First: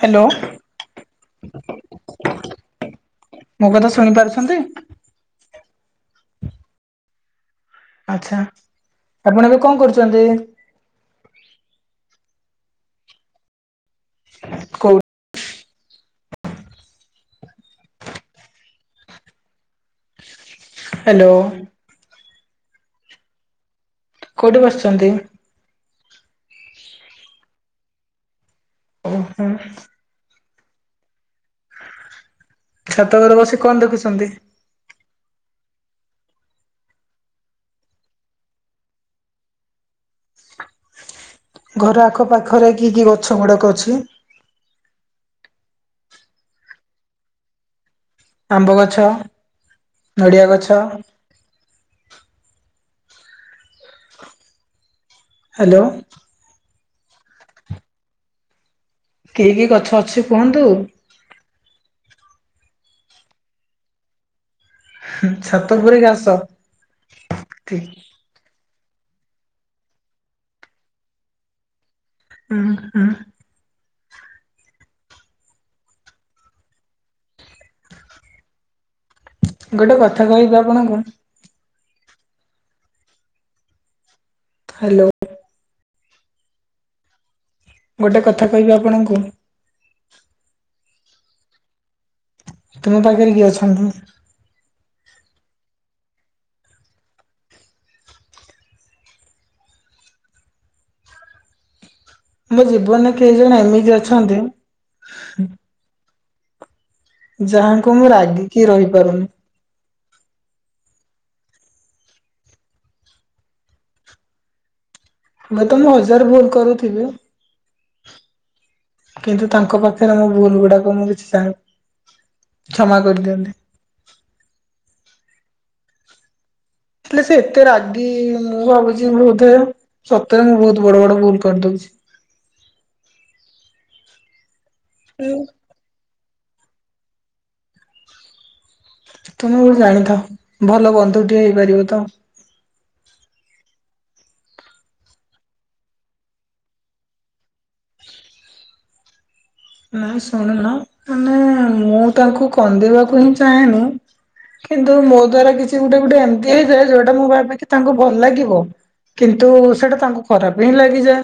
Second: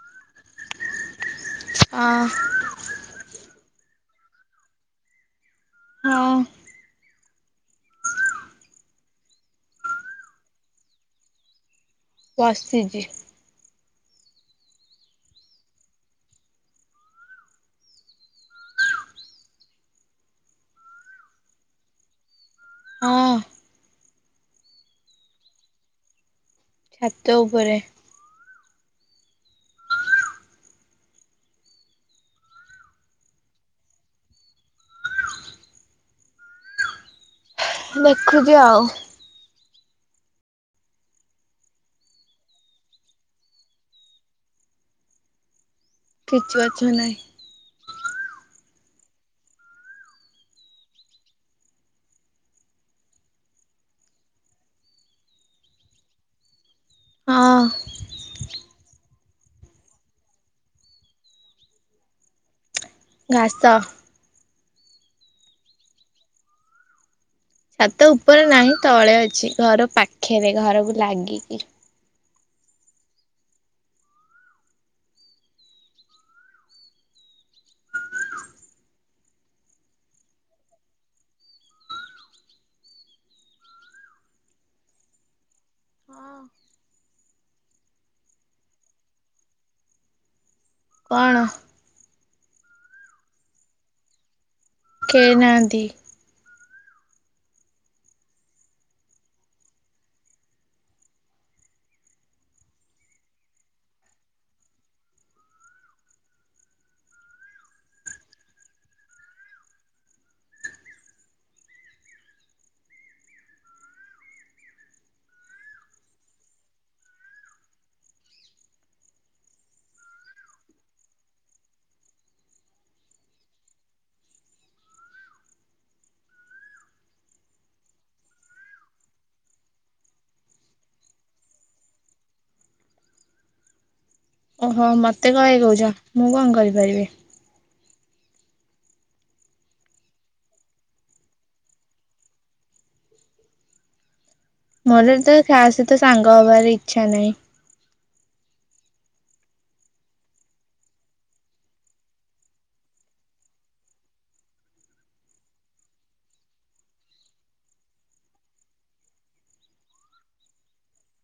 Hello ଆଁ ମୋ କଥା ଶୁଣି ପାରୁଛନ୍ତି ହଁ ଆଛା ଆପଣ ଏବେ କଣ କରୁଛନ୍ତି ବସିଛି କଉଠି ହେଲୋ ହଁ କୋଉଠି ବସିଛନ୍ତି ଛାତ ଉପରେ ଓ ହୋ ଛାତ ଉପରେ ବସି କଣ ଦେଖୁଛନ୍ତି ଦେଖୁଛି ଆଉ ଘର ଆଖପାଖରେ କି କି ଗଛ ଗୁଡାକ ଅଛି କିଛି ଗଛ ନାହିଁ ଆମ୍ବ ଗଛ ନଡ଼ିଆ ଗଛ ହେଲୋ ହଁ କି କି ଗଛ ଅଛି କୁହନ୍ତୁ ଘାସ ଛାତ ଉପରେ ଘାସ ହୁଁ ଛାତ ଉପରେ ନାହିଁ। ତଳେ ଅଛି ଘର ପାଖରେ ଘରକୁ ଲାଗିକି ହଁ ହଁ। ଗୋଟେ କଥା କହିବି ଆପଣଙ୍କୁ ହେଲୋ। ହଁ ଗୋଟେ କଥା କହିବି ଆପଣଙ୍କୁ କଣ? ତମେ ପାଖରେ କିଏ ଅଛନ୍ତି। କେହି ନାହାନ୍ତି। ମୋ ଜୀବନରେ କେହି ଜଣେ ଏମିତି ଅଛନ୍ତି। ଯାହାଙ୍କୁ ମୁଁ ରାଗିକି ରହିପାରୁନି। ହୁଏ ତ ମୁଁ ହଜାରେ ଭୁଲ କରୁଥିବି। କିନ୍ତୁ ତାଙ୍କ ପାଖରେ ମୋ ଭୁଲ ଗୁଡାକ ମୁଁ କିଛି ଜାଣିନି କ୍ଷମା କରିଦିଅନ୍ତି। ହେଲେ ସେ ଏତେ ରାଗି ମୁଁ ଭାବୁଛି ବୋଧେ ସତରେ ମୁଁ ବହୁତ ବଡ ବଡ ଭୁଲ କରିଦଉଛି। ଓହୋ ମତେ କଣ ହେଇକହୁଛ। ମୁଁ କଣ କରିପାରିବି। ତମେ ଗୋଠେ ଜାଣିଥା ଭଲ ବନ୍ଧୁ ଟେ ହେଇପାରିବ ତ। ମୋର ତ ଖା ସହିତ ସାଙ୍ଗ ହବାର ଇଚ୍ଛା ନାହିଁ। ନାାଇ ଶୁଣୁନ ମାନେ ମୁଁ ତାଙ୍କୁ କନ୍ଦେଇବାକୁ ହିଁ ଚାହେଁନି କିନ୍ତୁ ମୋ ଦ୍ଵାରା କିଛି ଗୋଟେ ଗୋଟେ ଏମିତି ହେଇଯାଏ ଯୋଉଟା ମୁଁ ଭାବ କି ତାଙ୍କୁ ଭଲ ଲାଗିବ କିନ୍ତୁ ସେଟା ତାଙ୍କୁ ଖରାପ ହିଁ ଲାଗିଯାଏ।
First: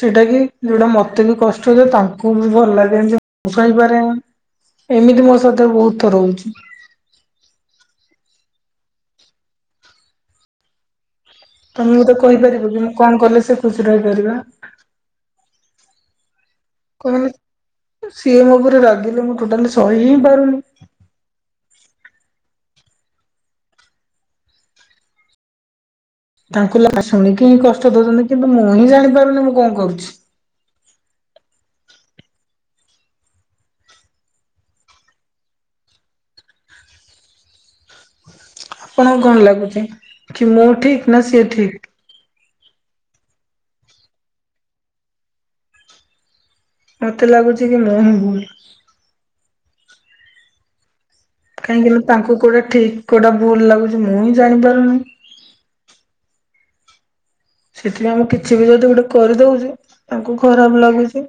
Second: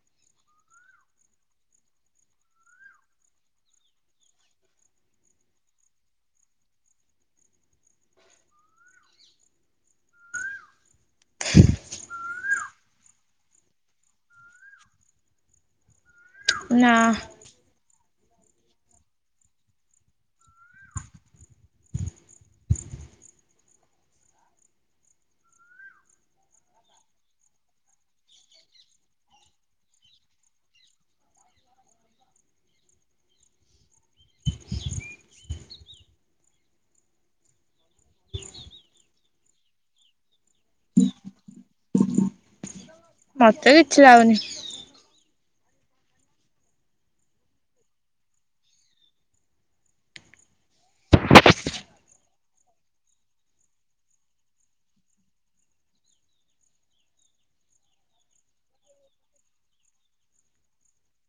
ସେଇଟା କି ଯୋଉଟା ମତେ ବି କଷ୍ଟ ହ ତାଙ୍କୁ ବି ଭଲ ଲାଗେ ଏମତିଇପାରେ ଏମିତି ମୋ ସାତ ବହୁତ ଥ ରହୁଛି। ତମେ ମ ତେ କହିପାରିବ କି ମୁଁ କଣ କଲେ ସେ ଖୁସି ରହିପାରିବା। ନା ସିଏମ ଉପରେ ଲଗିଲେ ମୁଁ ଟୋଟାଲି ସହି ହି ପାରୁନି। ତାଙ୍କୁ ଲ ଶୁଣିକି ହିଁ କଷ୍ଟ ଦଉଛନ୍ତି କିନ୍ତୁ ମୁଁ ହିଁ ଜାଣିପାରୁନି ମୁଁ କଣ କରୁଛି। ଆପଣଙ୍କୁ କଣ ଲାଗୁଛି କି ମୁଁ ଠିକ ନା ସିଏ ଠିକ? ମତେ କିଛି ଲାଗନି ମତେ ଲାଗୁଛି କି ନ ହଁ ଭୁଲ। କାହିଁକି ନା ତାଙ୍କୁ କୋଉଟା ଠିକ କୋଉଟା ଭୁଲ ଲାଗୁଛି ମୁଁ ହିଁ ଜାଣି ପାରୁନି। ସେଥିପାଇଁ ଆମେ କିଛି ବି ଯଦି ଗୋଟେ କରିଦଉଛି ତାଙ୍କୁ ଖରାପ ଲାଗୁଛି।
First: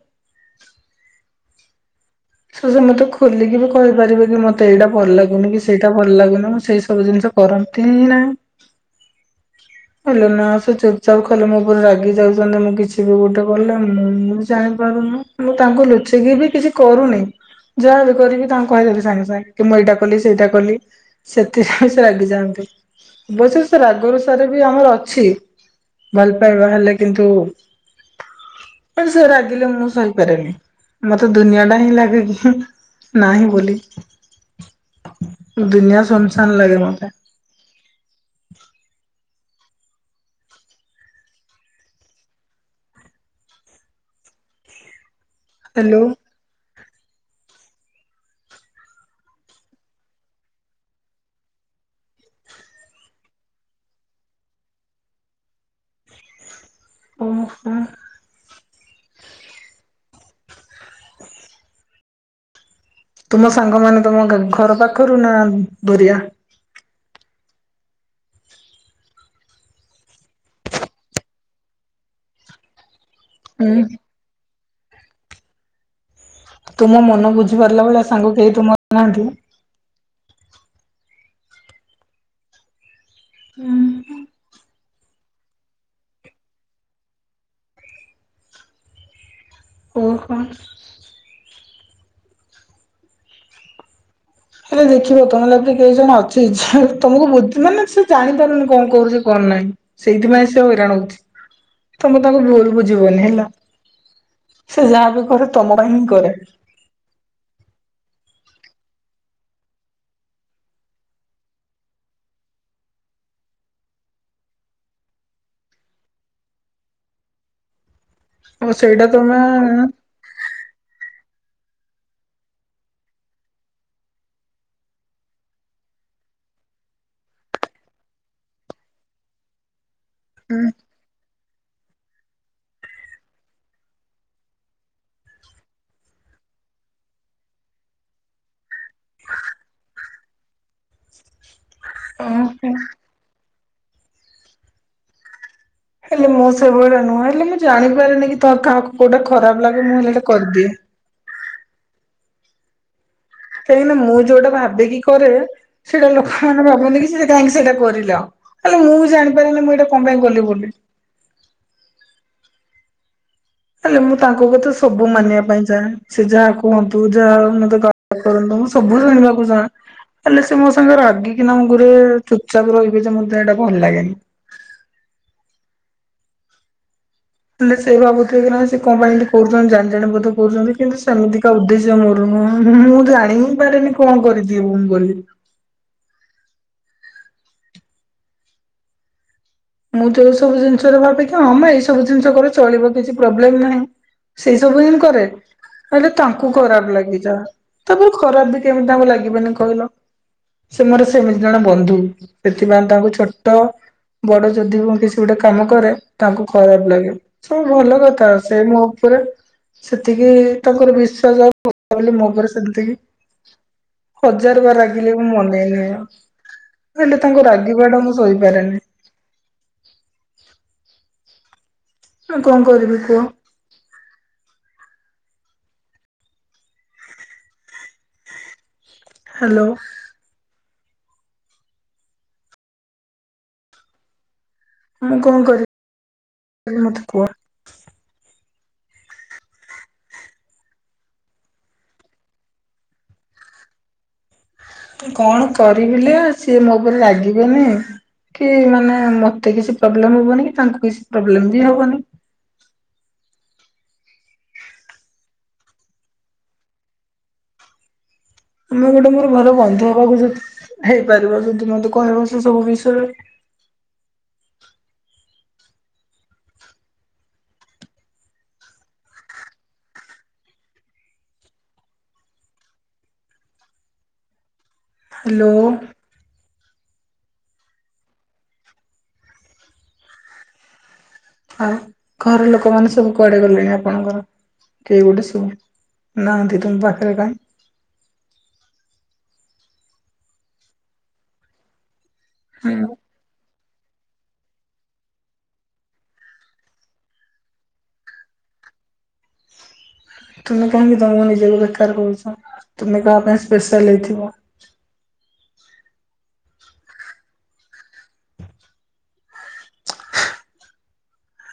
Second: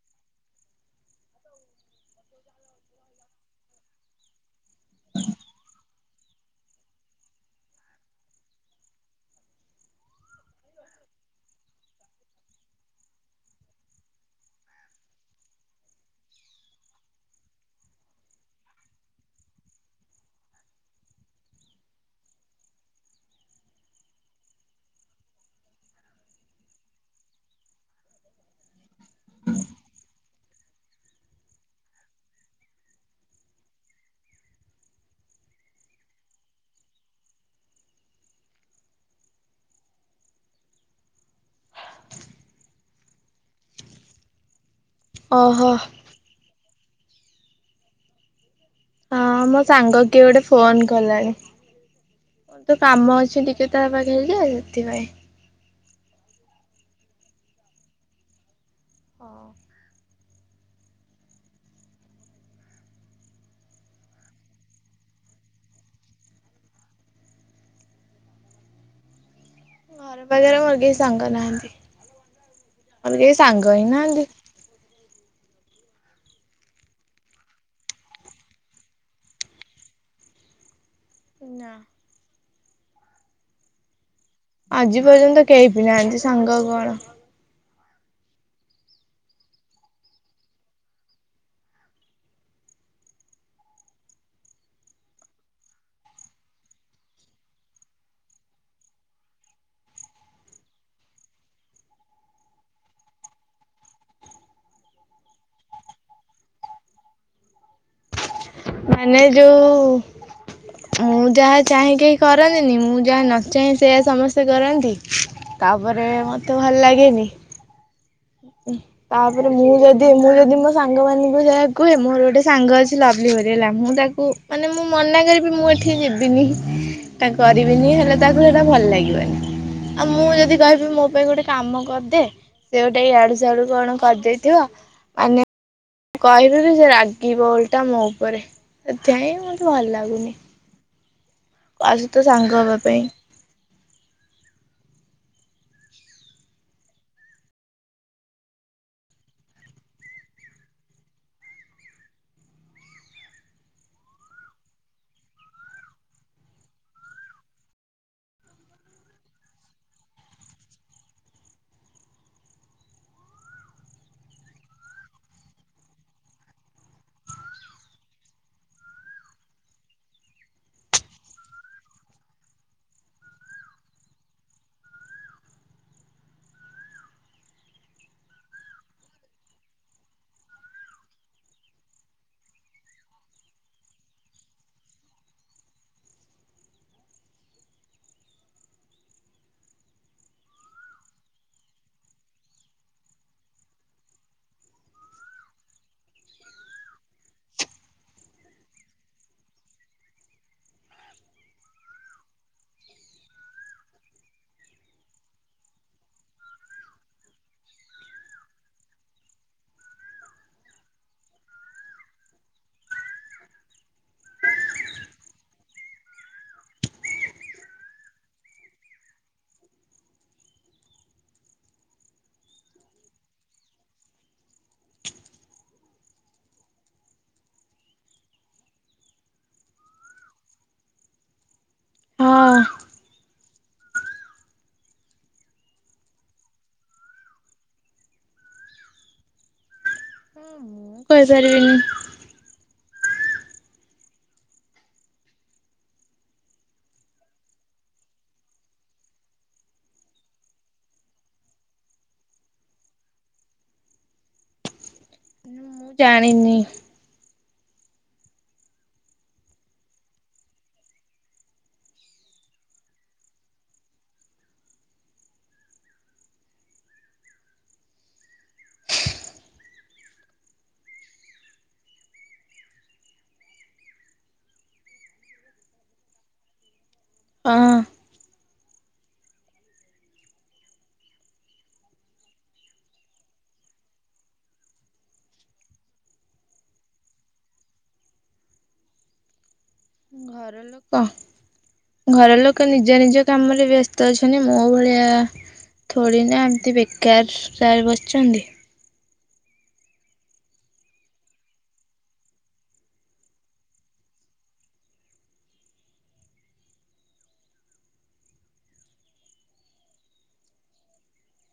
ସେ ସେ ମତେ ଖୋଲିକି ବି କହିପାରିବେ କି ମତେ ଏଇଟା ଭଲ ଲାଗୁନି କି ସେଇଟା ଭଲ ଲାଗୁନି ମୁଁ ସେଇ ସବୁ ଜିନିଷ କରନ୍ତି ହିଁ ନାହିଁ ହେଲେ ନା ସେ ଚୁପଚାପ୍ ଖଲେ ମୋ ପରେ ରାଗି ଯାଉଛନ୍ତି ମୁଁ କିଛି ବି ଗୋଟେ ଗଲେ ମୁଁ ବି ଜାଣିପାରୁନି ମୁଁ ତାଙ୍କୁ ଲୁଚେଇିକି ବି କିଛି କରୁନି। ଯାହା ବି କରିବି ତାଙ୍କୁ କହିଦେଲି ସାଙ୍ଗେ ସାଙ୍ଗେ କି ମୁଁ ଏଇଟା କଲି ସେଇଟା କଲି ସେଥିରେ ବି ସେ ରାଗି ଯାଆନ୍ତି ଅବଶ୍ୟ ସେ ରାଗରୁ ସାର ବି ଆମର ଅଛି ଭଲ ପାଇବା ହେଲେ କିନ୍ତୁ ସେ ରାଗିଲେ ମୁଁ ସହିପାରେନି ମତେ ଦୁନିଆ ଟା ହିଁ ଲାଗ ଲ କି ନାହିଁ ବୋଲି ଦୁନିଆ ସନ୍ସନ୍ ଲାଗେ ମତେ। ଅହୋ। ହ୍ୟାଲୋ ହଁ ମୋ ସାଙ୍ଗ କିଏ ଗୋଟେ ଫୋନ କଲାଣି ତ କାମ ଅଛି ଟିକେ ତା ପାଖରେ ଯେ ସେଥିପାଇଁ ଓହୋ। ହଁ। ତୁମ ସାଙ୍ଗ ମାନ ତମ ଘର ପାଖରୁ ନା ବରିଆ ଘରେ ବଗର ମୁର୍ଗେଇ ସାଙ୍ଗନାହାନ୍ତି। ମ କେ ସଙ୍ଗ ହୁଁ ହେଇ ନାନ୍ତି। ତୁମ ମନ ବୁଝି ପାରିଲା ଭେଳିଆ ସାଙ୍ଗ କେହି ତୁମର ନାହାନ୍ତି। ନା ହୁଁ। ଆଜି ପର୍ଯ୍ୟନ୍ତ କେହି ବି ନାହାନ୍ତି ସାଙ୍ଗ କଣ ଓହୋ। ହେଲେ ଦେଖିବ ତମେ ଲାଗେ କେଇ ଜଣ ଅଛି ତମକୁ ମାନେ ସେ ଜାଣିପାରୁନି କଣ କରୁଛି କଣ ନାହିଁ ସେଇଥିପାଇଁ ସେ ହଇରାଣ ହଉଛି ତମେ ତାଙ୍କୁ ଭୁଲ ବୁଝିବନି ହେଲା ସେ ଯାହା ବି କରେ ତମ ପାଇଁ ହିଁ କରେ। ମାନେ ଯୋଉ ମୁଁ ଯାହା ଚାହିେଁ କେହି କରନ୍ତିନି ମୁଁ ଯାହା ନଚହିଁ ସେୟ ସମସ୍ତେ କରନ୍ତି ତାପରେ ମତେ ଭଲ ଲାଗେନି। ଆଉ ସେଇଟା ତମେ ତାପରେ ମୁଁ ଯଦି ମୁଁ ଯଦି ମୋ ସାଙ୍ଗ ମାନ ମୁଁ ଯାହା କୁହେ ମୋର ଗୋଟେ ସାଙ୍ଗ ଅଛି ଲଭଲି ହରି ହେଲା ମୁଁ ତାକୁ ମାନେ ମୁଁ ମନା କରିବି ମୁଁ ଏଠି ଯିବିନି ତା କରିବିନି ହେଲେ ତାକୁ ସେଇଟା ଭଲ ଲାଗିବନି ଆଉ ମୁଁ ଯଦି କହିବି ମୋ ପାଇଁ ଗୋଟେ କାମ କରିଦେ ସେ ଗ ଗୋଟ ଏଇ ଆଡୁ ସ ଆଡୁ କଣ କରିଦେଇଥିବ ମାନେ କହିବୁ କି ସେ ରାଗି ବୋଲଟା ମୋ ଉପରେ ସେଥି ହାଇଁ ମତେ ଭଲ ଲାଗୁନି। ଆସୁ ତ ସାଙ୍ଗ ହବା ଓହୋ। ପାଇଁ ହେଲେ ମୁଁ ସେଭଳିଆ ନୁହଁ ହେଲେ ମୁଁ ଜାଣିପାରେିନି କି ତୋର କାହାକୁ କୋଉଟା ଖରାପ ଲାଗେ ମୁଁ ହେଲେ ଏଟା କରିଦିଏ। କାହିଁକିନା ମୁଁ ଯୋଉଟା ଭାାବିକି କରେ ସେଇଟା ଲୋକମାନୋନ ଭାବନ୍ତି କି ସେ କାହିଁକି ସେଇଟା କରିଲେ ଆଉ ହେଲେ ମୁଁ ବି ଜାଣିପାରିନି ମୁଁ ଏଇଟା କଣ ପାଇଁ କଲି ବୋଲି ହେଲେ ମୁଁ ତାଙ୍କୁ କଥାେ ସବୁ ମାନିବା ପାଇଁ ଚାହେଁ ସେ ଯାହା କୁହନ୍ତୁ ଯାହା ମତେ ଗ କରନ୍ତୁ ମୁଁ ସବୁ ଜାଣିବାକୁ ଚାହେଁ ହେଲେ ସେ ମୋ ସାଙ୍ଗରେ ରାଗିକିନା ମୁମ ଘୋରେ ଚୁପଚାପ ରହିବେ ଯେ ମତେ ଏଇଟା ଭଲ ଲାଗେନି। ହେଲେ ସେଇ ଭାବୁଥିବ ନା ସେ କଣ ପାଇଁ କରୁଛନ୍ତି ଜାଣି ଜାଣି ବୋଧ କରୁଛନ୍ତି କିନ୍ତୁ ସେମିତିକାା ଉଦ୍ଦେଶ୍ୟ ମୋର ନୁହଁଁ ମୁଁ ଜାଣ ହି ପାରେିନି କଣ କରିଦିଏ ମୁଁ କରିବି ମୁଁ ଯୋଉ ସବୁ ଜିନିଷରେ ଭାବିକି ହଁମ ଏଇ ସବୁ ଜିନିଷ କରେ ଚଳିବ କିଛି ପ୍ରୋବ୍ଲେମ ନାହିଁ ସେଇ ସବୁ ଜିନ କରେ ହେଲେ ତାଙ୍କୁ ଖରାପ ଲାଗିଯା ତାପରେ ଖରାପ ବି କେମିତି ତାଙ୍କୁ ଲାଗିବନି କହିଲ ସେ ମୋର ସେମିତି ଜଣେ ବନ୍ଧୁ ସେଥିପାଇଁ ତାଙ୍କୁ ଛୋଟ ବଡ ଯଦି ମୁଁ କିଛି ଗୋଟେ କାମ କରେ ତାଙ୍କୁ ଖରାପ ଲାଗେ ସବୁ ଭଲ କଥା ସେ ମୋ ଉପରେ ସେତିକି ତାଙ୍କର ବିଶ୍ୱାସ ବୋଲି ମୋ ଉପରେ ସେମତିକି ହଜାର ବାର ରାଗିଲେ ମୁଁ ମନେଇନହିଁ ଆଉ ହେଲେ ତାଙ୍କୁ ରାଗିବାଟା ମୁଁ ଶୋଇପାରେନି ମୁଁ କଣ କରିବି କୁହ? ହାଲୋ ହଁ। ମୁଁ କଣ କରିବି ମତେ କୁହ? ହଁ ମୁଁ କହିପାରିବିନି କଣ କରିବିଲ ସିଏ ମୋ ଉପରେ ଲାଗିବେନି କି ମାନେ ମତେ କିଛି ପ୍ରୋବ୍ଲେମ ହବନି କି ତାଙ୍କୁ କିଛି ପ୍ରୋବ୍ଲେମ ବି ହବନି। ମୁଁ ଜାଣିନି ମୁଁ ଗୋଟେ ମୋର ଘରେ ବନ୍ଧୁ ହବାକୁ ଯି ହେଇପାରିବ ଯଦି ମତେ କହିବ ସେ ସବୁ ବିଷୟରେ ହାଲୋ ହଁ। ଆଉ ଘର ଲୋକମାନୋନ ସବୁ କୁଆଡେ ଗଲେଣି ଆପଣଙ୍କର କେହି ଗୋଟେ ସବୁ ନାହାନ୍ତି ତମ ପାଖରେ କାହିଁ? କହ? ଘର ଲୋକ ହୁଁ ନିଜ ନିଜ କାମରେ ବ୍ୟସ୍ତ ଅଛନ୍ତି ମୋ ଭଳିଆ ଥଳି ନା ଏମିତି ବେକାର ଟରେ ବସିଛନ୍ତି। ତୁମେ କାହିଁକି ତମକୁ ନିଜକୁ ବେକାର କରୁଛ ତମେ କାହା ପାଇଁ ସ୍ପେଶାଲ ହେଇଥିବ।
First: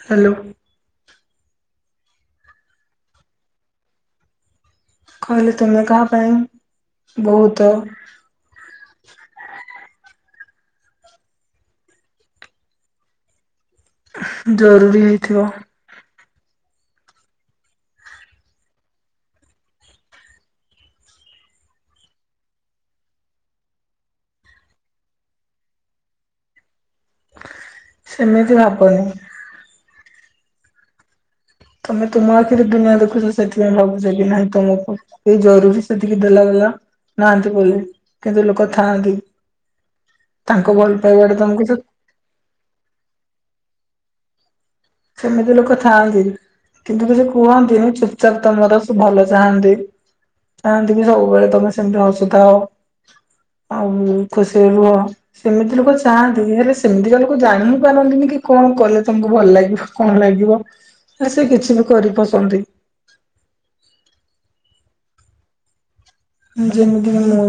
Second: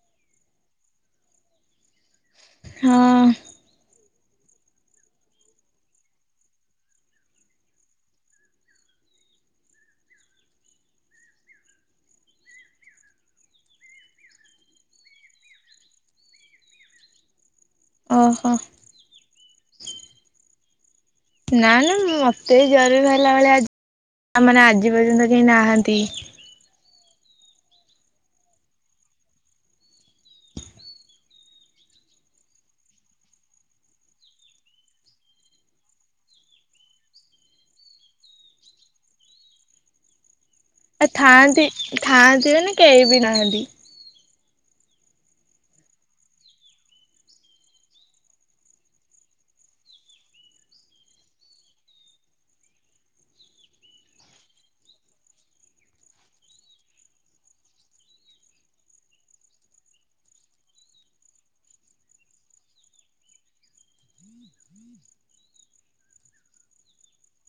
ହାଲୋ ହଁ। କହିଲେ ତମେ କାହା ପାଇଁ ବହୁତ ଜରୁରୀ ହେଇଥିବ। ଓହୋ। ନା ନା ମତେ ଜରୁରୀ ହେଲା ଭଳିଆ ଆମର ଆଜି ପର୍ଯ୍ୟନ୍ତ କେହି ନାହାନ୍ତି। ସେମିତି ଭାବନି ତମେ ତୁମ ଆଖିରେ ଦୁନିଆ ଦେଖୁଛ ସେଥିପାଇଁ ଭାବୁଛ କି ନାଇଁ ତମକୁ କେ ଜରୁରୀ ସେତିକି ଦେଲା ବଲା ନାହାନ୍ତି ବୋଲି କିନ୍ତୁ ଲୋକ ଥାଆନ୍ତି। ତାଙ୍କ ଭଲ ଆ ପାଇବାଟା ଥାଆନ୍ତି ତମକୁ ସେ ଥାଆନ୍ତି ମାନେ କେହି ବି ନାହାନ୍ତି। ସେମିତି ଲୋକ ଥାଆନ୍ତି କିନ୍ତୁ କି ସେ କୁହନ୍ତିନି ଚୁପଚାପ୍ ତମର ସେ ଭଲ ଚାହାନ୍ତି ଚାହାନ୍ତି କି ସବୁବେଳେ ତମେ ସେମିତି ହସୁଥାଅ ଆଉ ଖୁସିରେ ରୁହ ସେମିତି ଲୋକ ଚାହାନ୍ତି ହେଲେ ସେମିତିକା ଲୋକ ଜାଣି ହି ପାରନ୍ତିନି କି କଣ କଲେ ତମକୁ ଭଲ ଲାଗିବ। କଣ ଲାଗିବ ସେ କିଛି ବି କରି ପକାନ୍ତି। ଜମିତି ମୁଁ